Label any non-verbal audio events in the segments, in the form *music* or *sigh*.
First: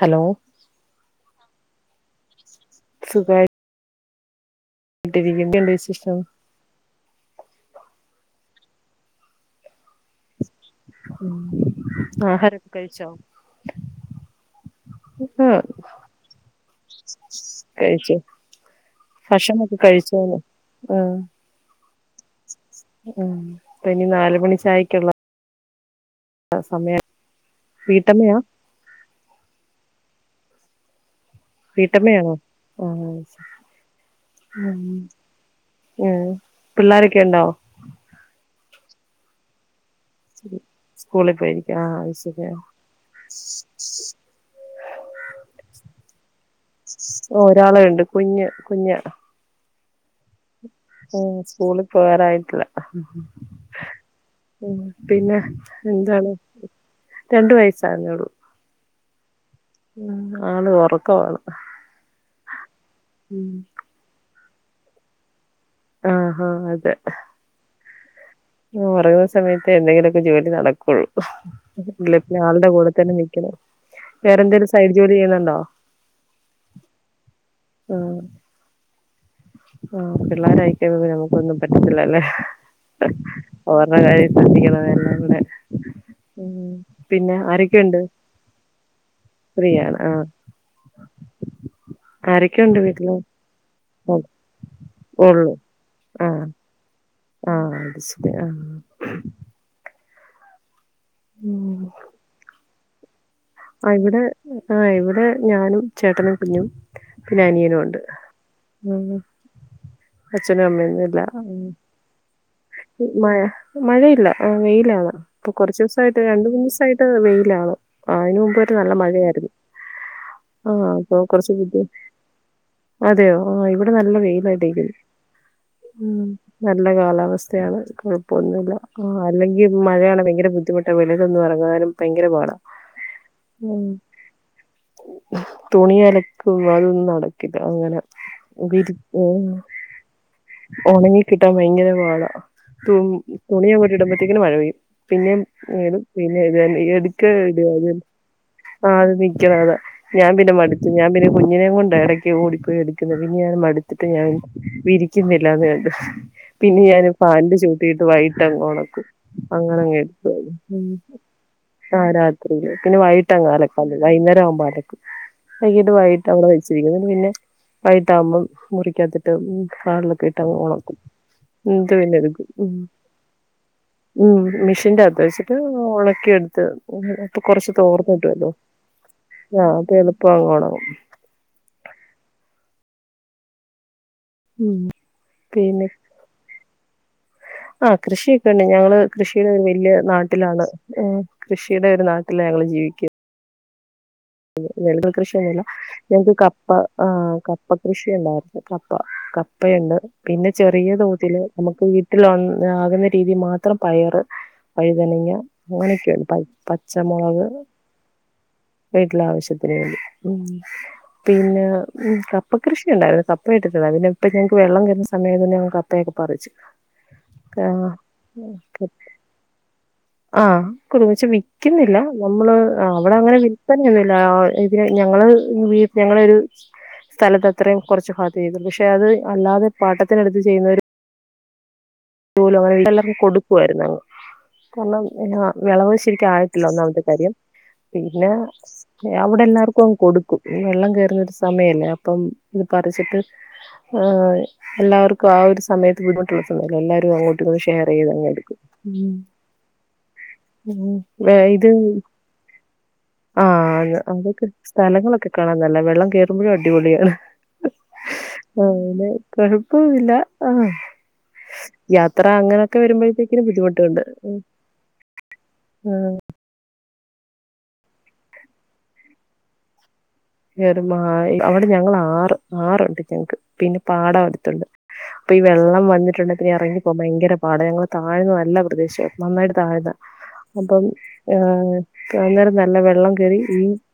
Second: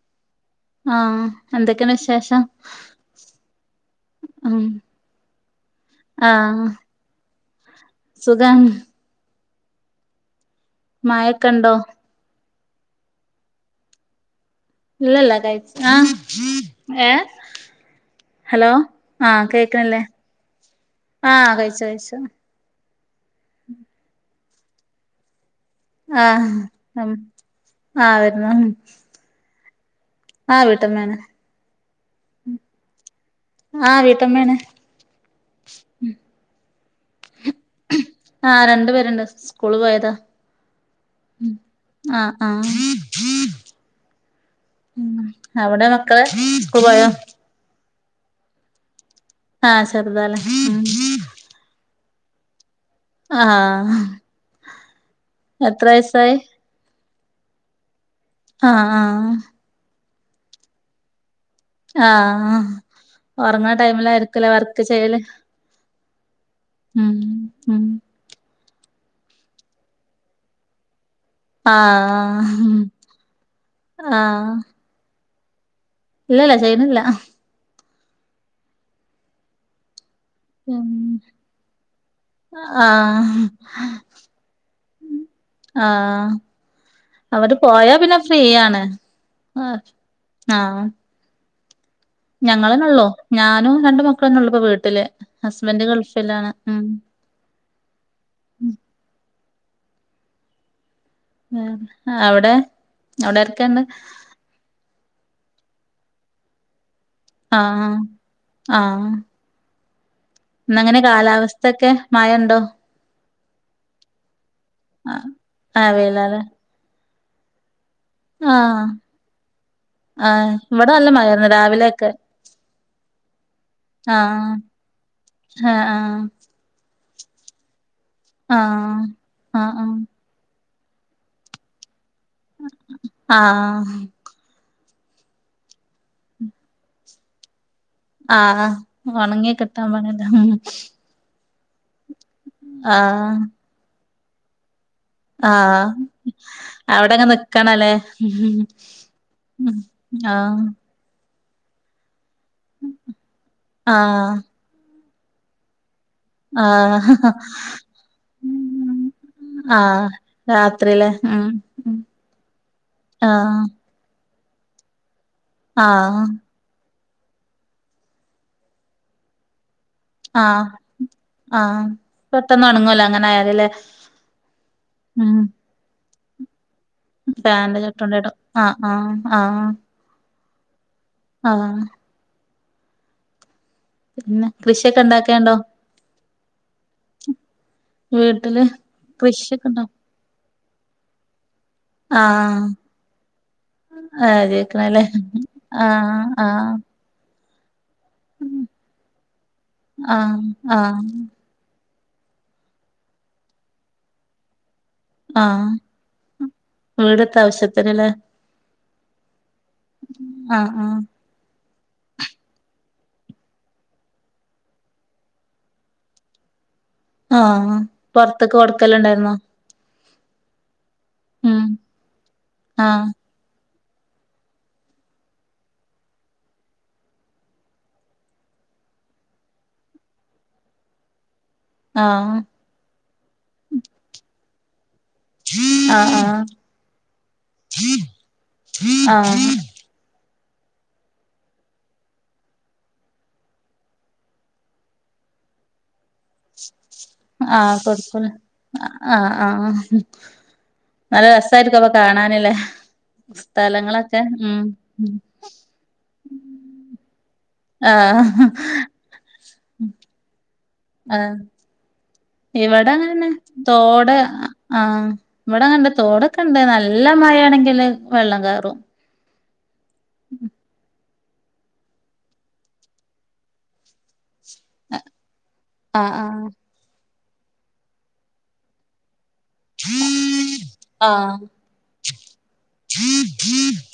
Hello. ആ എന്തൊക്കെണ്ട് വിശേഷം? സുഖായിട്ട് ഉം വിശേഷം ആ സുഖം മഴൊക്കെ ഉണ്ടോ ആഹാരൊക്കെ കഴിച്ചോ ലല്ല ആഹ് കയിച്ചു ആ ഏ കഴിച്ചു ഹലോ ആ ഭക്ഷണൊക്കെ കേക്കണില്ലേ കഴിച്ചോന്ന് ആ കഴിച്ചു കഴിച്ചു *unintelligible* ഉം അപ്പ ഇനി നാലു മണി ചായക്കുള്ള ആ ആ വീട്ടമ്മയാ വരുന്ന ആ വീട്ടമ്മയാണ് വീട്ടമ്മയാണോ ആ ആഹ് വീട്ടമ്മയാണ് ഉം പിള്ളോരൊക്കെ ഉണ്ടോ ആ രണ്ടു പേരുണ്ട് സ്കൂള് പോയ് സ്കൂളിൽ പോയിരിക്കും ആഹ് അത് ആ ആ ശരിയാ ഉം അവിടെ മക്കള് സ്കൂൾ പോയോ ഒരാള് ഉണ്ട് കുഞ്ഞ് കുഞ്ഞാ ആ ചെറുതാല്ലേ പേറായിട്ടില്ല ആ പിന്നെ എന്താണ് രണ്ട് വയസാവു ന്നയുള്ളൂ ആ ആ *unintelligible* ആള് ഉറക്കാണ് ആഹ ഉറങ്ങ് ണ ടൈമില ആയിരിക്കലേ വർക്ക് ചെയ്യല് ആഹഹ അതെ ഉം ഉം ഒറങ്ങണ സമയത്ത് എന്തെങ്കിലുമൊക്കെ ജോലി നടക്കുള്ളൂ ല്ലന്നെ ആളുടെ ആഹ് കൂടെ തന്നെ നിക്കുണു ആഹ് വേറെന്തേലും സൈഡ് ജോലി ചെയ്യുന്നുണ്ടോ ഇല്ലല്ല ചെയ്യണില്ല ആ ആ പിള്ളേര ഉം അയക്കാൻ നമുക്കൊന്നും പറ്റത്തില്ലല്ലേ ആഹ് *unintelligible* കാര്യം ശ്രദ്ധിക്കണ കാര്യം ആ പിന്നെ അവര് പോയാ ആരൊക്കെയുണ്ട്? പിന്നെ ഫ്രീയാണ് ആ ഫ്രീയാണ് ആഹ് ആ ആരൊക്കെയുണ്ട് ഞങ്ങളന്നള്ളോ വീട്ടില്? ഞാനും രണ്ട് മക്കളന്നള്ളപ്പോ വീട്ടില് ഒള്ളൂ ഹസ്ബന്ഡ് ഗൾഫിലാണ് ഉ ആഅത് ശരി ആ ആ ഉം അവിടെ അവിടെ ആരൊക്കെണ്ട് ഇവിടെ ആഹ് ഇവിടെ ഞാനും ചേട്ടനും കുഞ്ഞും പിന്നെ ആഹ് അനിയനുണ്ട് ഇന്ന് എങ്ങനെ കാലാവസ്ഥൊക്കെ മഴണ്ടോ മഴ മഴയില്ല ആ വെയിലാണ് ഇപ്പൊ കുറച്ച് ആഹ് ദിവസമായിട്ട് വെയിലാല്ലേ രണ്ട മൂന്ന് ദിവസായിട്ട് വെയിലാണോ ആ അതിന് മുമ്പായിട്ട് ആഹ് നല്ല മഴയായിരുന്നു ആഹ് ആഹ ഇവിടെ നല്ല അപ്പൊ മഴായിരുന്നു കുറച്ച രാവിലെയൊക്കെ *unintelligible* അതെയോ ആ ഇവിടെ നല്ല വെയിലാ ആഹ് ഉ ആഹ് നല്ല കാലാ യാണ് കുഴപ്പമൊന്നുമില്ല ആഹ് ആഹ് അല്ലെങ്കിൽ ആഹ് മഴയാണ് ഭയങ്കര ബുദ്ധിമുട്ട് വെളിയിലൊന്നും ഇറങ്ങുവാനും ഭയങ്കര *unintelligible* ഉം ആഹ് തുണി അലക്കും അതൊന്നും നടക്കില്ല അങ്ങനെ ആഹ് *unintelligible* ആഹ് ഒണങ്ങി കിട്ടാൻ പണില്ല ഉണങ്ങി കിട്ട ട്ട ഭയങ്കര വാള ആഹ് തുണിയ ങ്ങോട്ട് ഇടുമ്പഴത്തേക്കിന് മഴ പെയ്യും പിന്നെ ആഹ് പിന്നെ ഇ എടുക്ക അവിടെങ്ങ് ഇട നിക്കണല്ലേ ആ അത് *unintelligible* അതാ ഞാൻ പിന്നെ ആഹ് മടിച്ചു ഞാ പിന്നെ കുഞ്ഞിനെ കൊണ്ട് ഇടക്ക് ഓടിപ്പോയി എടുക്കുന്നത് പിന്ന ഞാനും മടുത്തിട്ട് ഞാൻ ആഹ് വിരിക്കുന്നില്ലന്ന് കണ്ട ആഹ് ഹ്ഹാ അതിൻ്റെ ചോട്ടിയിട്ട് വൈകിട്ടങ്ങ് ഒണക്കും ആഹ് അങ്ങനെങ്ങടുക് രാത്രില്ലേ ഉം ഉം ആ് രാത്രി പിന്നെ ആഹ് വൈകട്ടങ്ങാലൊക്കാ *unintelligible* ന്നേരാകുംബം അലക്കും ആഹ് *unintelligible* വെച്ചിരിക്ക്ണ് പിന്നെ വൈട്ടാകുമ്പം മുറിക്കാത്തിട്ട് ഹാളിലക്കെ ഇട്ട്ങ്ങ് ആഹ് ഉണക്കും ആഹ് പിന്നെ എടുക്കും പെട്ടെന്ന് ഉം ഒണങ്ങൂല അങ്ങനെ ആയാല് ല്ലേ ഉ മെഷീന്റെ അകത്ത് ഉം വെച്ചിട്ട് ഉണക്കി എടുത്ത് അപ്പൊ കൊറച്ച് ഫാന്റെ ചോട്ടോണ്ടിടും തോർന്നിട്ടുവല്ലോ ആഹ് ആഹ് ആഹ് അപ്പ എളുപ്പ ആവണം ആഹ് പിന്നെ ഉം കൃഷിയൊക്കെ ഇണ്ടാക്കേണ്ടോ പിന്നെ ആ കൃഷിയൊക്കെണ്ട് ഞങ്ങള് കൃഷിയുടെ ഒരു കൃഷിയൊക്കെണ്ടോ വലിയ നാട്ടിലാണ് ഏ കൃഷിയുടെ ഒരു നാട്ടില ആഹ് ഞങ്ങള് ജീവിക്ക ആഹ് ജയിക്കണല്ലേ ങ്ങക്ക് കൃഷിയൊന്നല്ല ആഹ് ഞങ്ങക്ക് കപ്പ ആഹ് ആ ക കൃഷിയ ഉണ്ടായിരുന്നു കപ്പ കപ്പയുണ്ട് ആഹ് പിന്നെ ചെറിയ ആഹ് തോതിൽ നമുക്ക് വീട്ടിൽ *unintelligible* ആകുന്ന രീതിൽ മാത്രം പയറ് വഴുതനങ്ങ ആഹ് അങ്ങനെയൊക്കെയുണ്ട് പ വീടത്തെ പച്ചമുളക് ആവശ്യത്തിനല്ലേ വീട്ടിലെ ആവശ്യത്തിന് വേണ്ടി ആഹ് ആഹ് *inaudible* പിന്നെ ഉ കപ്പ കൃഷിയുണ്ടായിരുന്നു കപ്പ ഇട്ടിട്ടുണ്ട പിന്നെപ്പ ഞങ്ങൾക്ക് വെള്ളം തേറുന്ന സമയത്ത് തന്നെ കപ്പയൊക്കെ പറിച്ചു ആഹ പൊറത്തൊക്കെ കൊടക്കല്ണ്ടായിരുന്നോ ആ കു *unintelligible* വിൽക്കുന്നില്ല നമ്മള് ആഹ് അവിടെ അങ്ങനെ വിൽ ന്നൊന്നുമല്ല *unintelligible* ഞങ്ങള് ഞങ്ങളരു സ്ഥലത്ത് അത്രയും കുറച്ച ഭാഗത് ചെയ്തു പക്ഷെ അത് അല്ലാതെ പാട്ടത്തിനടുത്ത് ചെയ്യുന്ന ഒരു ആഹ് *inaudible* കൊടുക്കുായിരുന്നു അങ്ങ് കാരണം വിളവ് ആഹ് ശരിക്കും ആയിട്ടില്ല ഒന്നാമത്തെ കാര്യം പിന്നെ ആഹ് അവിടെ ആഹ് എല്ലാർക്കുംഅ ങ്ങ് കൊടുക്കും വെള്ളം കേയറുന്ന സമയല്ലേ അപ്പം ഇത് പറിച്ചിട്ട് ആ എല്ലാവർക്കും ആ ഒരു സമയത്ത് ബുദ്ധിമുട്ട് എല്ലാരും അങ്ങോട്ടി ങ്ങോട്ട് ആഹ് ഷെയർ കൊടുക്കൂലേ ചെയ്തങ്ങെടുക്കും ആഹ് ആഹ് നല്ല ഉ ഇത് രസായിരിക്കും അപ്പൊ കാണാനില്ലേ ആഹ് അത് സ്ഥലങ്ങളൊക്കെ അതൊക്കെ ഉം സ്ഥലങ്ങളൊക്കെ കാണാനു ന ല്ലത വെള്ളം കയറുമ്പോഴും അടിപൊളിയാണ് ആപി ന്നെ കൊഴപ്പമി ആഹ് ല്ല ആഹ ആഹ് ഇവിടെങ്ങെനെ വരുമ്പോഴത്തേക്കിനും ബുദ്ധിമുട്ടുണ്ട് തോട് ആഹ് ഇവിടെഅ നെ തോടൊ ക്കെഒണ്ടാരുന്നു നല്ല നല്ല മഴയാണെങ്കില് വെള്ളം കയറും കേറുമ്പോൾ അവിടെ ഞങ്ങൾ ആറ് ആറുണ്ട് ഞങ്ങക്ക് പിന്നെ പാട മുണ്ട് ണ്ട് അപ്പൊ ഈ വെള്ളം വന്നിട്ടുണ്ടെ ആഹ് പിന്നെ ഇറങ്ങിപ്പോകാൻ ഭയങ്കര പാടാണ് ഞങ്ങടെ താഴ്ന്ന നല്ല പ്രദേശമാ നന്നായിട്ട് താഴ്ന്ന അപ്പം ആഹ് അന്നേരം നല്ല വെള്ളംകയറി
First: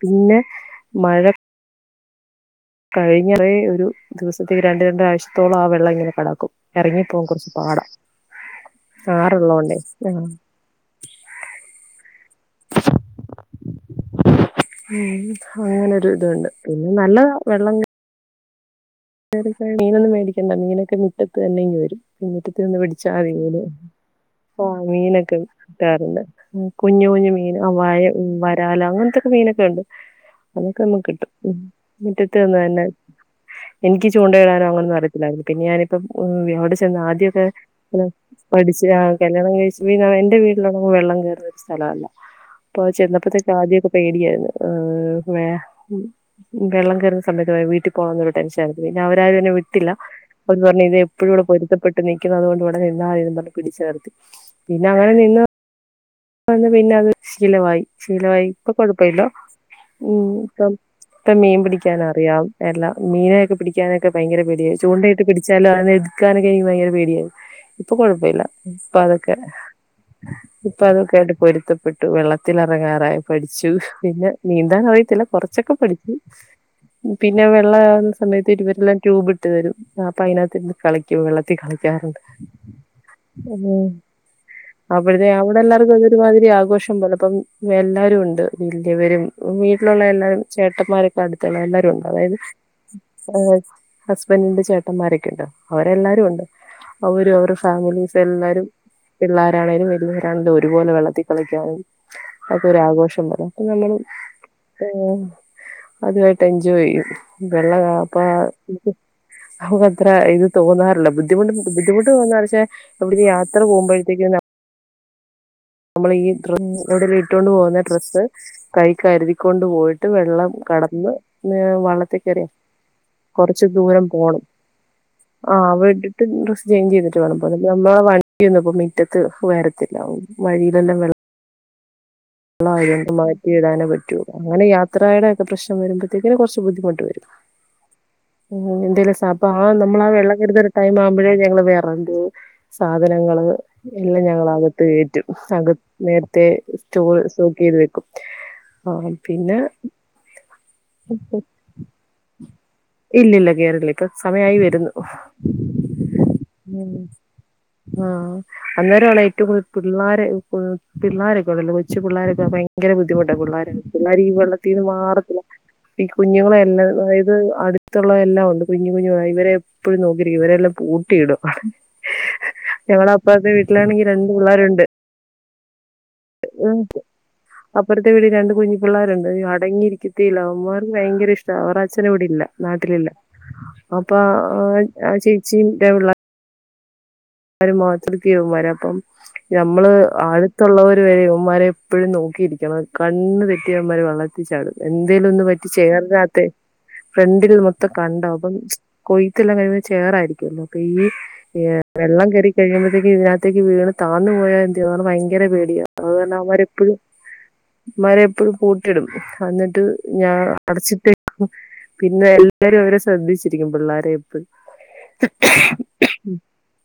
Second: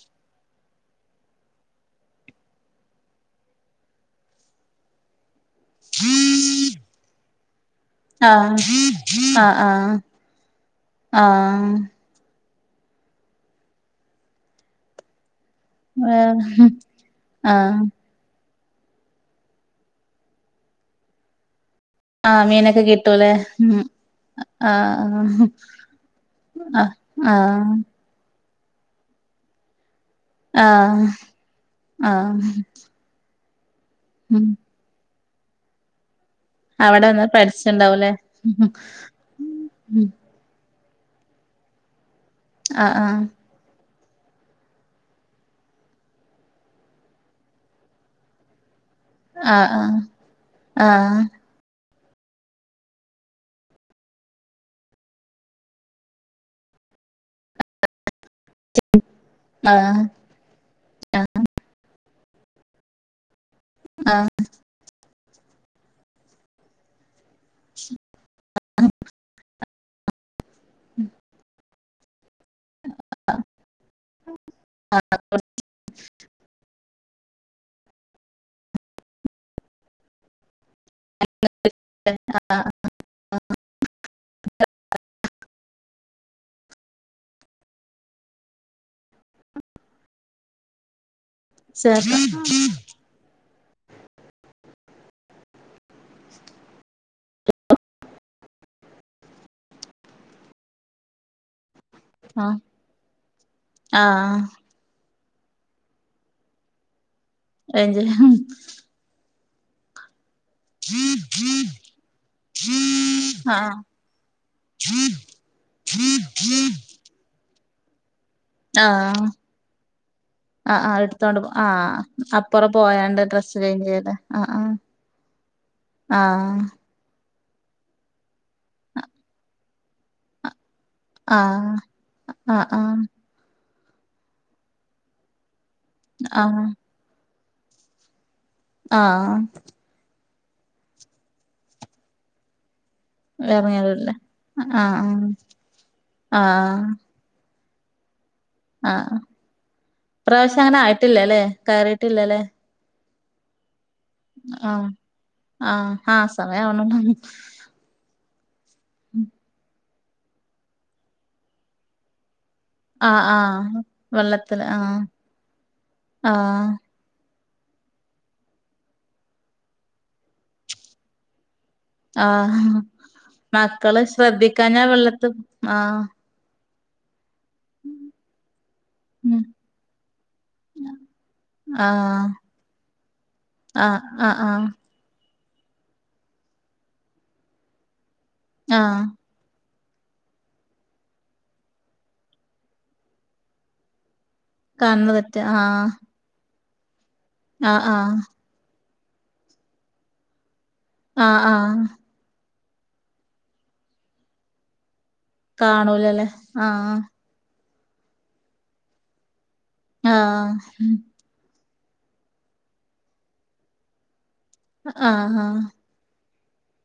പിന്നെ മഴ കഴിഞ്ഞ ഒരു ദിവസത്തേക്ക് രണ്ട്‌ രണ്ടാഴ്ചത്തോളം ആ വെള്ളം ഇങ്ങനെകി ടക്കും ഇറങ്ങിപ്പോകൻ കുറച്ച് പാടാ ആഹ് ആഹ് ആഹ് ആറുള്ളോണ്ടേ ആഹ് ഉം അങ്ങനെ ഒരു വേറെ ഇതുണ്ട് പിന്നെ നല്ലതാ വെള്ളം ആഹ് മീനൊന്നും മേടിക്കണ്ട മീനൊക്കെ മിറ്റത്ത് വരും ആഹ് മുറ്റത്ത് നിന്ന് മീനൊക്കെ പിടിച്ച കിട്ടൂലേ മീനെ ഉം ഓ മീനൊക്കെ ആഹ് കിട്ടാറുണ്ട് ആഹ് കുഞ്ഞു കുഞ്ഞു മീൻ ആ ആഹ് വായ വരാല അങ്ങനത്തൊക്കെ മീനൊക്കെ ഉണ്ട് അതൊക്കെ നമുക്ക് ആഹ് കിട്ടും ആഹ് മുറ്റത്ത്ന്ന് തന്നെ എനിക്ക് ഉം ചൂണ്ടയിടാനോ അങ്ങനൊന്നും അറിയില്ലായിരുന്നു പിന്ന ഞാനിപ്പം ഉ അവിടെ ചെന്ന് നിന്ന് ആദ്യൊക്കെ പഠിച്ചിണ്ടാവൂലേ പഠിച്ച് കല്യാണം കഴിച്ച് എന്റെ വീട്ടില വെള്ളം കയറുന്ന സ്ഥലല്ല അപ്പൊ ആഹ് ആഹ് ചെന്നപ്പോഴത്തക്ക ആദ്യമൊക്കെ പേടിയായിരുന്നു വെള്ളം കയറുന്ന സമയത്ത് വീട്ടിൽ പോ കാൻ ഒരു ടെൻഷൻ പിന്നെ അവരാരും എന്നെ ആഹ് വിട്ടില്ല അവരു പറഞ്ഞഞ് ആഹ് ഇത് ആഹ് എപ്പോഴും ഇവിടെ പൊരുത്തപ്പെടണമെന്ന് ട് നിക്കു ന്നതു കൊണ്ട് ഇവിടെ നിന്ന മതിയെന്ന് പറഞ്ഞു പിടിചു നി ർത്തി പിന്നെ അങ്ങനെ നിന്ന പിന്നെ അത് ശീലവായി ശീലവായി ഇപ്പൊ കൊഴപ്പമില്ല ആഹ് ഉ ഇപ്പം ഇപ്പ മീൻ പിടിക്കാനും അറിയാം എല്ലാ മീനൊക്കെ പിടിക്കാനൊക്കെ ആഹ് ഭയങ്കര പേടിയ ചൂണ്ട പിടിച്ചാലോ അതിനെ എതുക്കാനൊക്കെ എനിക്ക് ഭയങ്കര പേടിയത് ഇപ്പൊ കൊഴപ്പമില്ല ഇപ്പൊ അതൊക്കെ അപ്പ അതൊക്കെയായിട്ട് പൊരുത്തപ്പെട്ടു വെള്ള വെള്ളത്തിൽ ഇറ ങ്ങാനാ യി ആഹ് പഠിച്ചു പിന്നെ നീന്താൻ അറിയത്തില്ല കുറച്ചൊക്കെ പഠിച്ചു പിന്നെ വെള്ള ആവു ന്ന സമയത്ത് ഇരുവരെല്ലാം ട്യൂബ് ഇട്ട് തരും അപ്പോ അതിനകത്ത് കളിക്കും വെള്ളത്തി കളിക്കാറുണ്ട് ഉ അപ്പോഴത്തെേ അ എല്ലർക്കും അതൊ ഒരുമാതിരി ആഘോഷം പോലപ്പം എല്ലാവരും ഉണ്ട് വലിയവരും വീട്ടിലുള്ള എല്ലാരും ചേട്ടന്മാരൊക്കെ ഒണ്ടു എല്ലാരുമുണ്ട് അതായത് ചേർക്ക ഹസ്ബൻഡിന്റെ ചേട്ടന്മാരൊക്കെ ഉണ്ടോ അവരെല്ലാവരുും ഉണ്ട് അവര അവരു ഫാമിലീസ് എല്ലാരും പിള്ളേരണേങ്കിലും വലിയ രണ്ടും ഒരുപോലെ വെള്ളത്തി കളിക്കാൻ ആ അതൊ രു ആഘോഷം പോല അപ്പൊ നമ്മള് ആ അതുമായിട്ട് എൻജോയ് ചെയ്യും വെള്ള റേഞ്ച് കാപ്പ ആത്ര ഇ തോന്നാറില്ല ബുദ്ധിമുട്ട് ബുദ്ധിമുട്ട് തോന്നെ എവിടെ യാത്ര പോകുമ്പോഴത്തേക്ക് ഹൂ നമ്മൾ ഈ ഡ്രസ് ഇട്ടുകൊണ്ട് പോകുന്ന ഡ്രസ്സ് കൈ ആ കരുതി കൊൊണ്ട് പോയിട്ട് വെള്ളം ആ ആ കടന് എടുത്തോണ്ട് പോ ആ വള്ളത്തേക്കറിയാം അപ്പുറം പോയാണ്ട് ഡ്രസ്സ് കുറച്ച് ചേഞ്ച് ദൂരം ചെയ്ത് ആ പോണം ആ ആ ആ അവിടെട്ടിട്ട് ഡ്രസ്സ് ചേഞ്ച് ചെയ്തിട്ട് വേണം നമ്മളെ വണ്ടിയൊന്നും പ്പൊ മിറ്റത്ത് വരത്തില്ല വഴി ആ ആ പ്പൊ മാറ്റിയിടാനേ പറ്റു അങ്ങനെ ഈ യാത്രയുടെ ഒക്കെ പ്രശ്ന വരുമ്പത്തേക്കിന് ആ ആ കൊർച്ച് ബുദ്ധിമുട്ട് വരും ഉ ആ എന്തേലും സഭ ആ നമ്മളാ വെള്ള കരുതരു ടൈം ആവുമ്പോഴേ ഞങ്ങള്ൾ വേറെണ്ട് സാധനങ്ങള് ഇറങ്ങിയതല്ലേ എല്ലാം ഞങ്ങള ആ അകത്ത് ആ കേറ്റും അക ആ നേരത്തെ സോക്കയിതു വെക്കും ആ പിന്നെ ആഹ്ഇപ്രാവശ്യം അങ്ങനെ ആയിട്ടില്ലല്ലേ കേറിട്ടില്ലല്ലേ ഇല്ലില്ല കേറില്ല സമയായി വരുന്നു ആ ആ സമയം ആവണുള്ളൂ ആ അന്നേരാണ് ഏറ്റവും കൂടുതൽ പിള്ളാരെ പിള്ളാര് ഒക്കെണ്ടല്ലോ കൊച്ചുപുള്ളരൊക്കെ അപ്പൊ ഐ ഭയങ്കര ആ ആ ബുദ്ധിമുട്ടാ പിള്ളേർ പിള്ളേർ ഈ വെള്ളത്തില് ആ വെള്ളത്തീന്ന് മാറത്തില്ല ഈ കുഞ്ഞുങ്ങളെ ആ എല്ലാം അത് അടുത്തുള്ള എല്ലാം ഉണ്ട് കുഞ്ഞു കുഞ്ഞു ഇവരെ എപ്പോഴും നോക്കിയിരിക്കും ഇവരെല്ലാം പൂട്ടി ഇടും ആഹ് മക്കള് വീട്ടിലാണെങ്കി രണ്ട് ശ്രദ്ധിക്കാഞ്ഞാ വെള്ളത്ത് ആ ഉം അപ്പറത്തെ വീടിൽ രണ്ട് കുഞ്ഞ് പിള്ളാരുണ്ട് ഉം അടങ്ങിയിരിക്കത്തില്ല. അവരെ ഭയങ്കര ഇഷ്ട്ടാ അവരെ അച്ഛന് ആഹ് വിടെ ഇല്ല. നാട്ടിലില്ല ആഹ് അപ്പൊ ആഹ് ആഹ് ആ ചേച്ചിന്റെ പിള്ളാ ആ മാത്രമാര അപ്പം ആഹ് *unintelligible* നമ്മള് അടുത്തുള്ളവര് വരെവന്മാരെ എപ്പോഴും നോക്കിയിരിക്കണം കണ്ണ് തെറ്റിയ ഇവന്മാര് വള്ളതി എത്തിച്ച കണ്ണ് എന്തേലും തെറ്റ ഒന്നു പറ്റി ആഹ് ചേറിനകത്തെ ഫ്രണ്ടിൽ ആഹ് മൊത്തം കണ്ടാ അപ്പം കൊയ്ത്തെല്ലാം കഴിയ ചേറായിരിക്കുല്ലോ അപ്പൊ ഈ ആഹ് ആഹ് ഏ ആഹ് കേറി കഴിയുമ്പഴത്തേക്ക് ഇതിനകത്തേക്ക് വീണ് താന്ന് പോയാ എന്ത്‌യ്യും ഭയങ്കര പേടിയ അത് കാണൂലല്ലേ തന്നെ അവമ്മാര് ആഹ് എപ്പഴും മരെ എപ്പോഴും പൂട്ടിയിടും എന്നിട്ട് ഞാ ആഹ് അടച്ചിട്ടേ പിന്നെ എല്ലാരും അവരെ ശ്രദ്ധിച്ചിരിക്കും പിള്ളേരെ എപ്പഴും ആ ആ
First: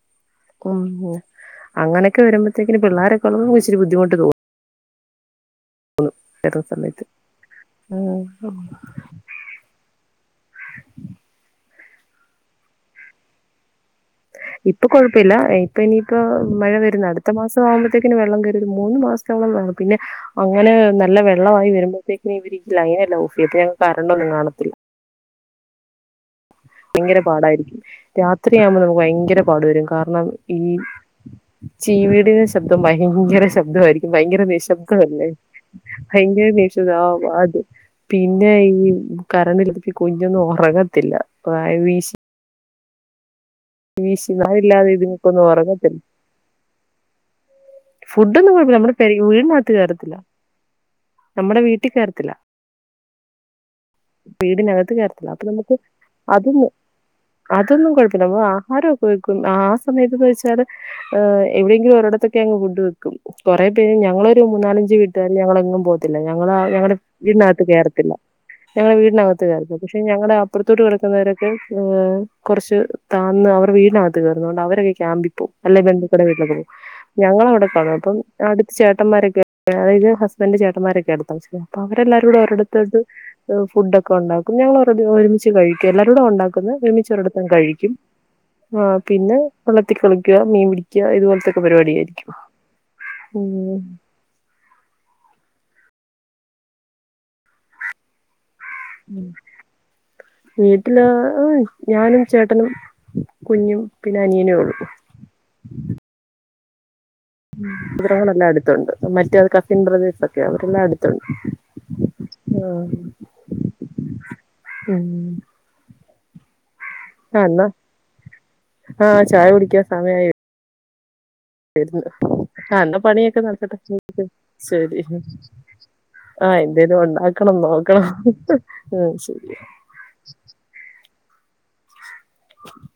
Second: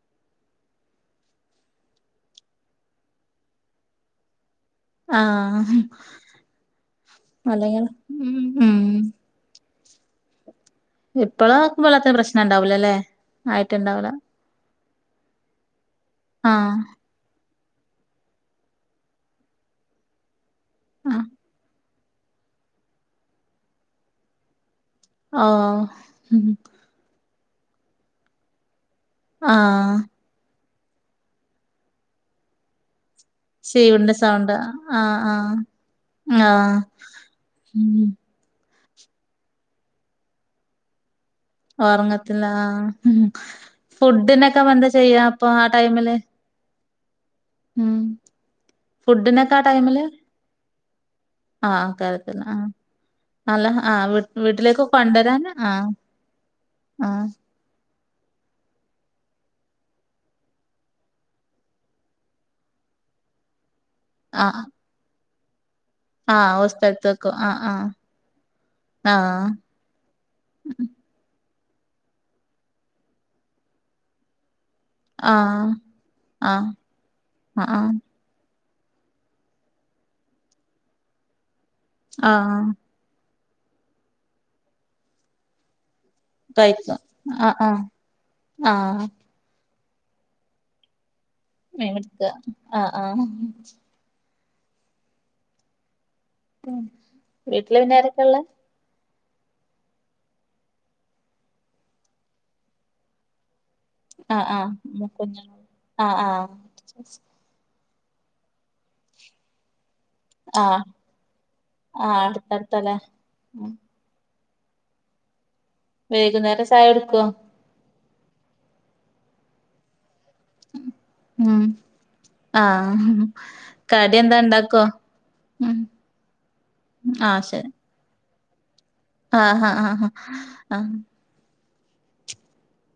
*inaudible* ഉംഉം അങ്ങനൊക്കെ വരുമ്പഴത്തേക്കിന് പിള്ളാരൊക്കെ ഉള്ള ഇച്ചിരി ബുദ്ധിമുട്ട് തോന്നും ആ ചില സമയത്ത് അല്ലെങ്കിൽ ഉം ഉം ഇപ്പളാ വെള്ളത് പ്രശ്നം ഇണ്ടാവൂലല്ലേ ആയിട്ട്ണ്ടാവൂല ഇപ്പൊ കൊഴപ്പല്ല ഇപ്പൊ ഇനിയിപ്പോ മഴ ആഹ് വരുന്ന അടുത്ത മാസം ആുമ്പോഴത്തേക്കിന് വെള്ളം കരുത് മൂന്ന് മാസത്തോളം വേ പിന്നെ അങ്ങനെ നല്ല ആഹ് വെള്ളമായി വരുമ്പോ വര് ലൈനെല്ലാം ഓഫീത് ഞങ്ങക്ക് കരണ്ടൊന്നും കാണത്തില്ല ആ ഭയങ്കര പാടായിരിക്കും രാത്രിയാവുമ്പോ നമുക്ക് ഭയങ്കര പാടു വരും ആഹ് കാരണം ഈ ചീവീടി ശബ്ദം ഭയങ്കര ശബ്ദമായിരിക്കും ചീവ്ന്റെ ഭയങ്കര സൗണ്ട് നിശബ്ദ ആഹ് അല്ലേ ആഹ് ഭയങ്കര ആഹ് ദേഷ്യ ആവു ആത് ഉം പിന്നെ ഈ കരണ്ടില്ലെങ്കി കുഞ്ഞൊന്നും ഒറങ്ങത്തില്ല ഓറങ്ങത്തില്ല ആ വീശി ഫുഡിനൊക്കെ നാരില്ലാതെ എന്താ ചെയ്യാ ഇതിങ്ങക്കൊന്നും അപ്പൊ ആ ഉറങ്ങത്തില്ല ടൈമില് ഉം ഫുഡ് ഒന്നും കുഴപ്പല്ല. നമ്മുടെ പെര് ഫുഡിനൊക്കെ ആ വീടിനകത്ത് ടൈമില് കയറത്തില്ല നമ്മുടെ ആഹ് വീട്ടിൽ കേരത്തില്ല കേരളത്തില് ആഹ് അല്ല ആഹ് വീ വീട്ടിലേക്ക് വീടിനകത്ത് കേറത്തില്ല അപ്പൊ കൊണ്ടരാൻ നമുക്ക് ആഹ് അതൊന്ന് ആഹ് അതൊന്നും കുഴപ്പ ന ആഹാരംക്കെക്കും ആ സമയത്ത്ന്ന് വെച്ചാൽ് എവിടെയെങ്കിലും ഒരിടത്ത ങ് ഫുഡ് വെക്കും കൊറേപേര് ഞങ്ങളൊരു ആഹ് മൂന്നാലഞ്ചു വീട്ട്കാര് ഞങ്ങളെങ്ങും പോവ ഞങ്ങളെ ആഹ് ആ ഓ ഞങ്ങളടെ സ്ഥലത്തേക്കും ആഹ് വീടിനകത്ത് കേറത്തില്ല ഞങ്ങളെ വീടിനകത്ത് ആഹ് കേറികാ പക്ഷെ ഞങ്ങളെ അപ്പുറത്തോട്ട് വീട് വെക്കുന്നവര് ഏ കുറച്ച് താന്ന അവർ വീടിനകത്ത് കേറുന്നത്കൊണ്ട് അവ അല്ലെങ്കി ക്യാമ്പിപ്പോവു ആഹ് അല്ലെങ്കി ബന്ധുക്കടെ ആഹ് വീട്ടിലൊക്കെപോവും ആഹ് ഞങ്ങളവടെ ആഹ് കാണും അപ്പം അടുത്ത ചേട്ടന്മാരൊക്കെ അതായത് ഹസ്ബൻഡ് ചേട്ടന്മാരൊക്കെ അടുത്താ *unintelligible* അപ്പൊ ആഹ് അവരെല്ലാരൂടെ ഒരിടട് ആഹ് ത്തേത് ഫുഡൊക്കെ ഉണ്ടാക്കും ഞങ്ങൾ ഒരുമിച്ച് കഴിക്കും എല്ലാരൂടേ ഉണ്ടാക്കുന്ന് കഴിക്കും ഒരുമിച്ചരിടത്തം ആഹ് ആഹ് കഴിക്കും ആ ആഹ് പിന്നെ വള്ളത്തി കളിക്ക മീൻ പിടിക്ക ഇതുപോലത്തൊക്കെ പരിപാടിയായി ആ ആഹ് ഉം വീട്ടില് പിന്നാരൊക്കെ ഉള്ളേ വീട്ടില് ഞാനും ചേട്ടനും കുഞ്ഞും പിന്നെ ആ അനിയനേ ആഹ് ഉള്ളൂ ഞ്ഞ ആഹ് ആ ബ്രദറുകളല്ലാ അടുത്തുണ്ട് മറ്റേ കസിൻ ബ്രദേ ഓക്കെ ആഹ് അവരെല്ല അടുത്തുണ്ട് ആഹ് ആ അടുത്തടുത്തല്ലേ ആ ഉം വൈകുന്നേരം ചായ കുട്ക്കോ? ആ എന്നാ ആ ചായ കുടിക്കാൻ സമയായി ഉം *unintelligible* ആ എന്നാ ആഹ് പണിയൊക്കെ നടക്കട്ടെ കടി എന്താ ഇണ്ടാക്കോ? ശരി ഉം ആ എന്തേലും ആഹ് ഉണ്ടാക്കണം ശരി നോക്കണം ഉം ശരി ആഹ് ആഹ് ആഹ് ആ ആഹ് *inaudible*